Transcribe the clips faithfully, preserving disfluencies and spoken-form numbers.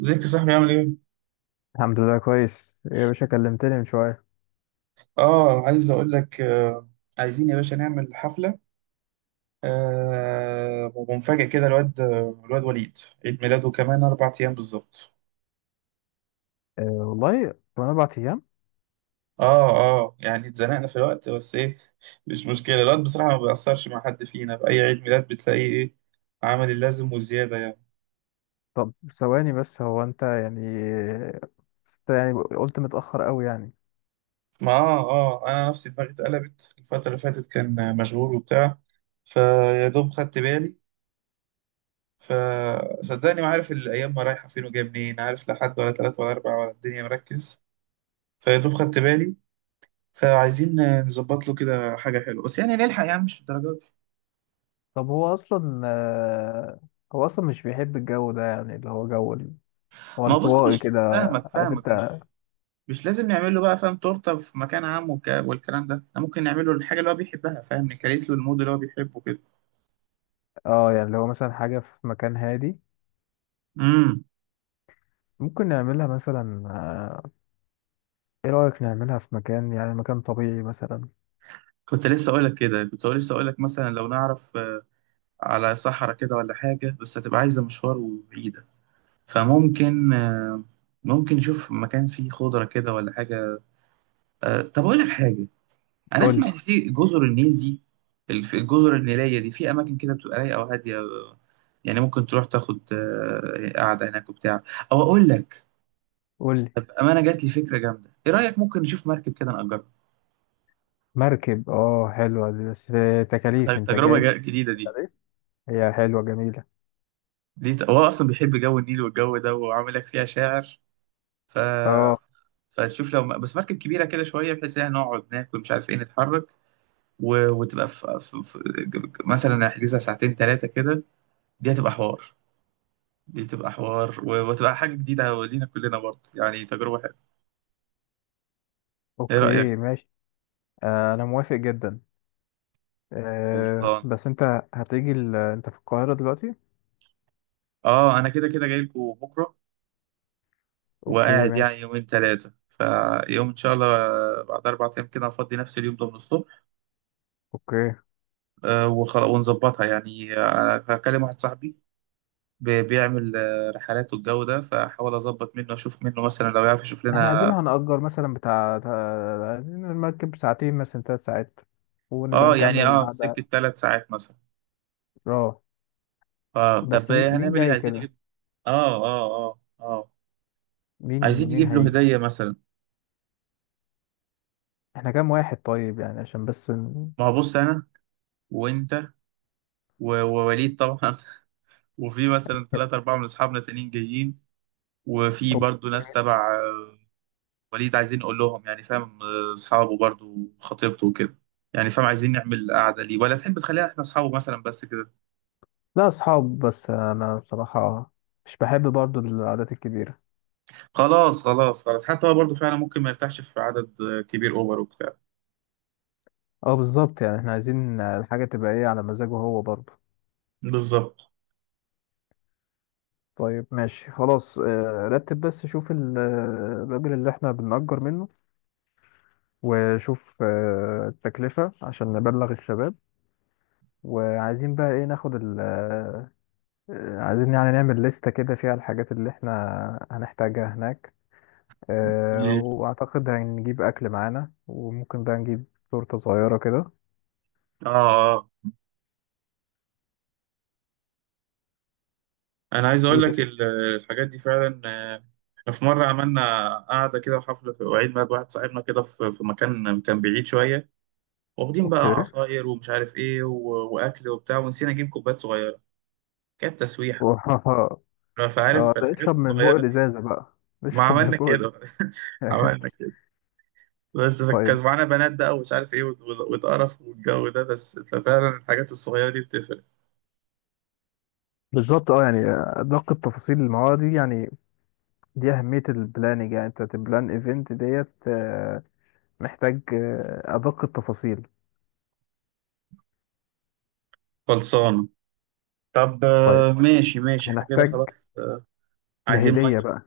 ازيك يا صاحبي عامل ايه؟ الحمد لله، كويس. إيه يا باشا، كلمتني من شوية؟ اه عايز اقول لك آه عايزين يا باشا نعمل حفلة. آه ومفاجأة كده الواد الواد وليد، عيد ميلاده كمان أربع أيام بالظبط. أه والله، كمان أربع أيام. اه اه يعني اتزنقنا في الوقت، بس ايه، مش مشكلة. الواد بصراحة ما بيأثرش مع حد فينا، في أي عيد ميلاد بتلاقيه ايه، عمل اللازم وزيادة يعني. طب، ثواني بس. هو أنت يعني أنت يعني قلت متأخر أوي يعني. ما اه اه أنا نفسي دماغي اتقلبت، الفترة اللي فاتت كان مشغول وبتاع، فيا دوب خدت بالي. فصدقني ما عارف الأيام ما رايحة فين وجاية منين، عارف، لا حد ولا تلاتة ولا أربعة ولا الدنيا مركز، فيا دوب خدت بالي. فعايزين نظبط له كده حاجة حلوة، بس يعني نلحق، يعني مش للدرجة دي. طب، هو أصلا آه، هو أصلا مش بيحب الجو ده، يعني اللي هو جو ال- هو ما هو بص، انطوائي مش كده، فاهمك عارف فاهمك. أنت؟ مش مش لازم نعمل له بقى، فاهم، تورتة في مكان عام والك- والكلام ده. احنا ممكن نعمل له الحاجة اللي هو بيحبها، فاهم، نكريت له المود اللي هو بيحبه كده. أه، يعني لو مثلا حاجة في مكان هادي، امم ممكن نعملها مثلا. آه، إيه رأيك نعملها في مكان، يعني مكان طبيعي مثلا؟ كنت لسه أقولك كده، كنت لسه أقولك مثلا لو نعرف آه، على صحراء كده ولا حاجة، بس هتبقى عايزة مشوار وبعيدة. فممكن، آه، ممكن نشوف مكان فيه خضرة كده ولا حاجة. آه، طب أقول لك حاجة، أنا قولي. أسمع إن في جزر النيل دي، الف- الجزر النيلية دي في أماكن كده بتبقى رايقة وهادية، آه، يعني ممكن تروح تاخد آه، قعدة هناك وبتاع. أو أقول لك، قولي. طب أمانة جات لي فكرة جامدة، إيه رأيك ممكن نشوف مركب كده نأجرها؟ مركب، أه، حلوة دي، بس طيب، تكاليف أنت تجربة جاي. جا- جديدة دي. بالتكاليف؟ هي حلوة، جميلة. دي ت- هو أصلا بيحب جو النيل والجو ده، وعامل لك فيها شاعر. ف... اه، فتشوف لو م- بس مركب كبيرة كده شوية، بحيث يعني نقعد ناكل مش عارف إيه، نتحرك، و... وتبقى في... في... في... مثلا احجزها ساعتين ثلاثة كده، دي هتبقى حوار. دي تبقى حوار، و... وتبقى حاجة جديدة لينا كلنا برضه، يعني تجربة حلوة. ايه رأيك؟ اوكي ماشي. آه، انا موافق جدا. آه، خلصان. بس انت هتيجي ال... انت في القاهرة دلوقتي؟ اه انا كده كده جاي لكم بكرة، اوكي، وقاعد يعني ماشي. يومين ثلاثة، فيوم ان شاء الله بعد اربع ايام كده هفضي، نفس اليوم ده من الصبح. اوكي. آه، وخلا- ونظبطها يعني، آه، هكلم واحد صاحبي بي- بيعمل آه، رحلات والجو ده، فحاول اظبط منه، اشوف منه مثلا لو يعرف يشوف احنا عايزين، لنا. هنأجر مثلا بتاع تا- عايزين المركب ساعتين، مثلا تلات ساعات، ونبقى اه يعني نكمل اه سكة القعدة. ثلاث ساعات مثلا. اه، اه بس طب مي- مين هنعمل ايه، جاي عايزين كده؟ نجيب، اه اه اه اه مين عايزين مين نجيب له هيجي؟ هدية مثلا. احنا كام واحد؟ طيب، يعني عشان بس ن... ما هو بص انا، وانت، و- ووليد طبعا، وفي مثلا ثلاثة أربعة من أصحابنا تانيين جايين، وفي أو... برضو ناس تبع آه، وليد، عايزين نقول لهم يعني، فاهم، آه، أصحابه برضو خطيبته وكده، يعني فاهم، عايزين نعمل قعدة ليه، ولا تحب تخليها احنا أصحابه مثلا بس كده؟ لا، اصحاب بس. انا بصراحة مش بحب برضو القعدات الكبيرة. خلاص خلاص خلاص، حتى هو برضو فعلا ممكن ما يرتاحش في عدد آه، كبير أوفر وبتاع. اه، بالظبط. يعني احنا عايزين الحاجة تبقى ايه على مزاجه هو برضو. بالظبط. طيب، ماشي، خلاص. آه، رتب، بس شوف ال- آه، الراجل اللي احنا بنأجر منه. وشوف آه، التكلفة، عشان نبلغ الشباب. وعايزين بقى ايه ناخد ال آه، آه، عايزين يعني نعمل لستة كده فيها الحاجات اللي احنا هنحتاجها هناك. آه، مم. واعتقد هنجيب اكل معانا، وممكن بقى نجيب تورتة صغيرة كده. اه انا عايز ايه اقول لك تاني؟ ال- الحاجات دي فعلا، آه، احنا في مره عملنا قعده كده وحفله في وعيد ميلاد واحد صاحبنا كده، في في مكان كان بعيد شويه، واخدين بقى اوكي. عصاير ومش عارف ايه و- واكل وبتاع، ونسينا نجيب كوبايات صغيره، كانت تسويحه. آه، فعارف الحاجات اشرب من بوق الصغيره دي، الازازة بقى. ما اشرب من عملنا بوق كده. الإزازة. عملنا كده، بس كان طيب. معانا بنات بقى ومش عارف ايه وت- وت- واتقرف والجو ده، بس ففعلا الحاجات الصغيره دي بتفرق. بالظبط، اه يعني آه، ادق التفاصيل، ما هو دي يعني. دي اهميه البلاننج، يعني انت تبلان ايفنت ديت، آه، محتاج آه، ادق التفاصيل. خلصانه. طب طيب. آه، ماشي ماشي، احنا كده هنحتاج خلاص. آه، عايزين الهديه بقى.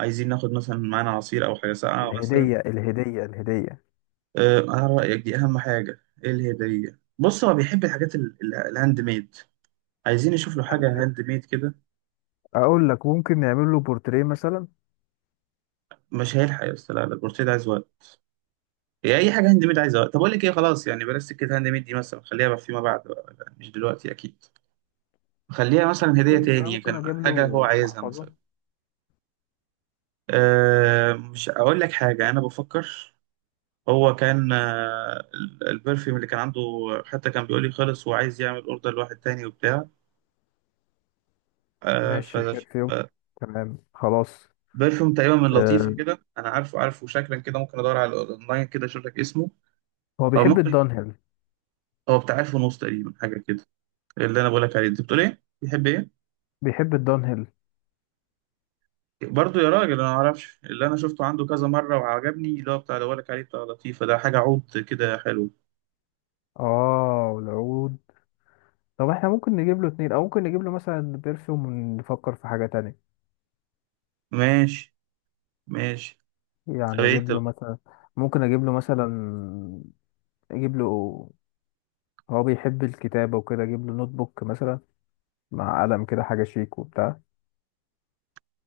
عايزين ناخد مثلا معانا عصير او حاجه ساقعه مثلا. الهديه. الهديه. الهديه. آه، انا رايك دي اهم حاجه، ايه الهديه، بص هو بيحب الحاجات ال- ال- الهاند ميد، عايزين نشوف له الهاند حاجه هاند ميد. ميد كده. اقول لك، ممكن نعمل له بورتريه مثلا. مش هيلحق يا اسطى، لا لا، البورتيه ده عايز وقت، هي اي حاجه هاند ميد عايز وقت. طب اقول لك ايه، خلاص يعني بلاش سكه هاند ميد دي، مثلا خليها بقى فيما بعد بقى، لا، مش دلوقتي اكيد. خليها مثلا هديه ممكن انا تاني، ممكن كان اجيب حاجه له هو عايزها محفظه. مثلا. أه مش اقول لك حاجه، انا بفكر، هو كان آه، ال- البرفيوم اللي كان عنده، حتى كان بيقول لي خلص وعايز يعمل اوردر لواحد تاني وبتاع، آه، ف- ماشي، ف- ببرفيوم. تمام، خلاص. برفيوم تقريبا من لطيفة آه، كده، أنا عارفه، عارفه شكلا كده، ممكن أدور على الأونلاين كده أشوف لك اسمه. هو أو بيحب ممكن، الدانهيل. هو بتاع ألف ونص تقريبا حاجة كده اللي أنا بقول لك عليه، أنت بتقول إيه؟ بيحب إيه؟ بيحب الدانهيل. برضه يا راجل أنا ما أعرفش، اللي أنا شفته عنده كذا مرة وعجبني اللي هو بتاع، اللي بقول لك عليه بتاع لطيفة ده، حاجة عود كده حلو. اه، والعود. طب احنا ممكن نجيب له اتنين، او ممكن نجيب له مثلا برفيوم ونفكر في حاجة تانية. ماشي ماشي. طب يعني إيه، اجيب له طب مثلا. ممكن اجيب له مثلا اجيب له هو بيحب الكتابة وكده. اجيب له نوت بوك مثلا، مع قلم كده، حاجة شيك وبتاع.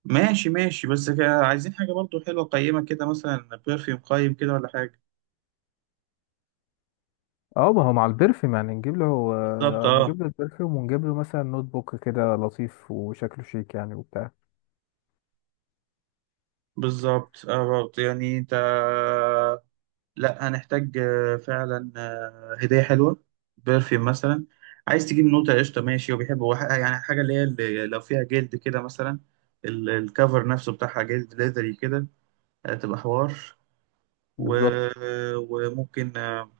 ماشي ماشي، بس كده عايزين حاجة برضه حلوة قيمة كده، مثلا برفيوم قيم كده ولا حاجة. اه، ما هو مع البرفيوم، يعني نجيب له بالظبط آه، أه، نجيب له البرفيوم، ونجيب له مثلا نوت بوك كده لطيف، وشكله شيك يعني وبتاع. بالظبط اه بالظبط يعني انت، لا هنحتاج آه، فعلا آه، هدية حلوة، برفيوم مثلا. عايز تجيب نوتة قشطة ماشي، وبيحب هو ح- يعني حاجة اللي هي اللي لو فيها جلد كده مثلا، ال- الكفر نفسه بتاعها جلد ليذري كده، هتبقى حوار. و... بالظبط. وممكن آه،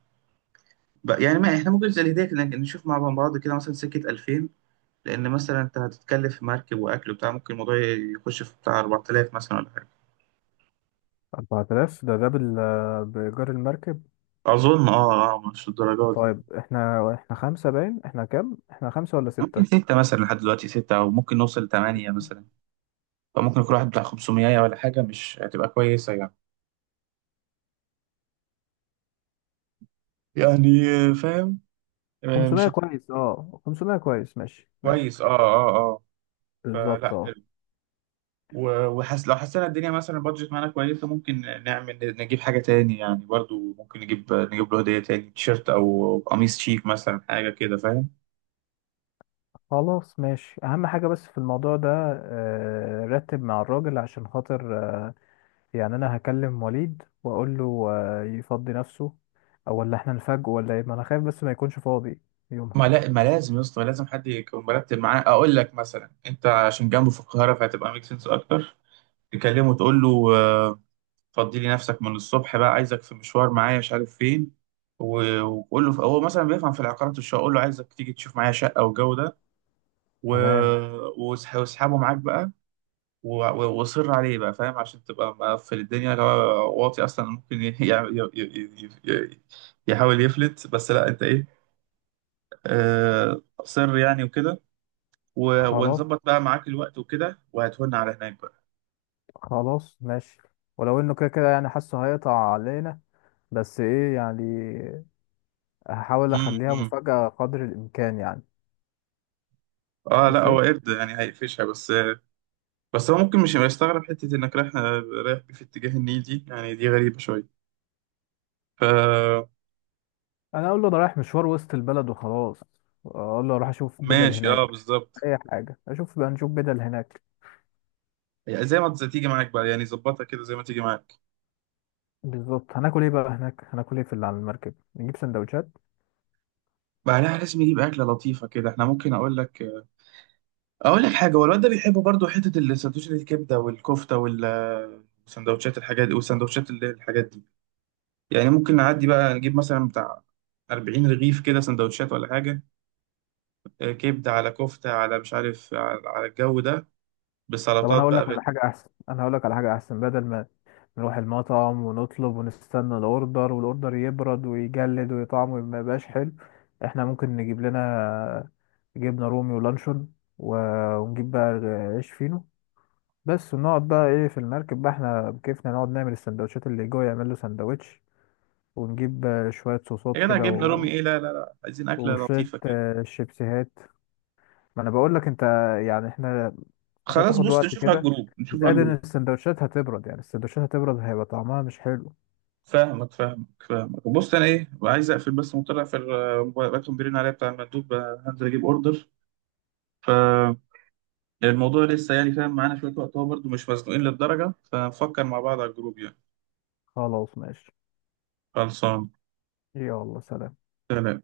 بقى- يعني ما احنا ممكن زي الهدية كده نشوف مع بعض، كده مثلا سكة ألفين، لأن مثلا أنت هتتكلف في مركب وأكل وبتاع، ممكن الموضوع يخش في بتاع أربع تلاف مثلا ولا حاجة. أربعة آلاف ده ده بال بإيجار المركب؟ أظن أه أه، مش الدرجات دي يعني. طيب، احنا احنا خمسة باين. احنا كام؟ احنا خمسة ولا ممكن ستة؟ ستة مثلا لحد دلوقتي ستة، أو ممكن نوصل لتمانية مثلا، فممكن يكون واحد بتاع خمسمية ولا حاجة، مش هتبقى كويسة يعني. يعني آه، فاهم، آه، خمسمية مش هتبقى كويس، اه، خمسمية كويس. ماشي، ماشي. كويس. اه اه اه بالظبط، فلا اه. حلو. و- وحس، لو حسينا الدنيا مثلا البادجت معانا كويسة، ممكن نعمل نجيب حاجة تاني يعني، برضو ممكن نجيب نجيب له هدية تاني، تيشيرت أو قميص شيك مثلا حاجة كده فاهم. خلاص، ماشي. اهم حاجة بس في الموضوع ده، آه، رتب مع الراجل عشان خاطر آه، يعني. انا هكلم وليد واقول له آه، يفضي نفسه. او ولا احنا نفاجئه، ولا ايه، ما انا خايف بس ما يكونش فاضي يومها. ما لا ما لازم يا اسطى، ما لازم حد يكون مرتب معاه. أقول لك مثلا أنت عشان جنبه في القاهرة، فهتبقى ميك سنس أكتر. تكلمه تقول له: فضي لي نفسك من الصبح بقى، عايزك في مشوار معايا مش عارف فين، و- وقول له، هو مثلا بيفهم في العقارات والشقه، قول له عايزك تيجي تشوف معايا شقه والجو ده، و... تمام، واسح- واسحبه معاك بقى، و- و- واصر عليه بقى فاهم، عشان تبقى مقفل الدنيا، لو هو واطي اصلا ممكن ي... يع- ي... ي... ي... ي... يحاول يفلت، بس لا انت ايه، آه... صر يعني وكده، و... خلاص. ونظبط بقى معاك الوقت وكده، وهتهون على هناك بقى. خلاص، ماشي. ولو انه كده كده يعني، حاسه هيقطع علينا، بس ايه يعني. هحاول اخليها امم مفاجأة قدر الامكان يعني. اه لا، ماشي. هو قرد يعني هيقفشها بس. بس هو ممكن مش هيبقى يستغرب حتة إنك رايح، رايح في اتجاه النيل دي، يعني دي غريبة شوية، ف انا اقول له ده رايح مشوار وسط البلد وخلاص. اقول له اروح اشوف بدل ماشي اه هناك. بالظبط. اي حاجه، اشوف بقى، نشوف بدل هناك. يعني زي ما، زي تيجي معاك بقى، يعني ظبطها كده زي ما تيجي معاك. بالظبط. هناكل ايه بقى هناك؟ هناكل ايه في اللي على المركب؟ نجيب سندوتشات. بعدها لازم يجيب أكلة لطيفة كده، احنا ممكن أقول لك، أقول لك حاجة، هو الواد ده بيحب برضو حتة السندوتشات، الكبدة والكفتة وال وسندوتشات الحاجات دي، وسندوتشات اللي هي الحاجات دي، يعني ممكن نعدي بقى نجيب مثلا بتاع 40 رغيف كده سندوتشات ولا حاجة، آه، كبدة على كفتة على مش عارف على، على الجو ده طب، انا بسلطات هقول بقى. لك على حاجه احسن انا هقول لك على حاجه احسن. بدل ما نروح المطعم ونطلب ونستنى الاوردر، والاوردر يبرد ويجلد ويطعمه ما يبقاش حلو. احنا ممكن نجيب لنا جبنه رومي ولانشون، و- ونجيب بقى عيش فينو. بس ونقعد بقى ايه في المركب بقى، احنا بكيفنا نقعد نعمل السندوتشات اللي جوه يعمل له سندوتش. ونجيب آه، شوية صوصات يا جدع كده، جبنه و... رومي ايه، لا لا لا، عايزين اكله وشوية لطيفه كده. آه، شيبسيهات. ما انا بقول لك انت، يعني احنا. انت خلاص هتاخد بص، وقت نشوف على كده، الجروب، نشوف على زائد ان الجروب السندوتشات هتبرد. يعني السندوتشات هتبرد، هيبقى طعمها مش حلو. فاهمك فاهمك فاهمك. بص انا ايه، عايز اقفل بس مطلع في الموبايل، بكتب بيرن عليا بتاع المندوب، آه، هنزل اجيب اوردر، فالموضوع لسه يعني فاهم، معانا شويه وقت، هو برضه مش مزنوقين للدرجه، فنفكر مع بعض على الجروب يعني. خلاص، ماشي. خلصان. يلا، سلام. سلام.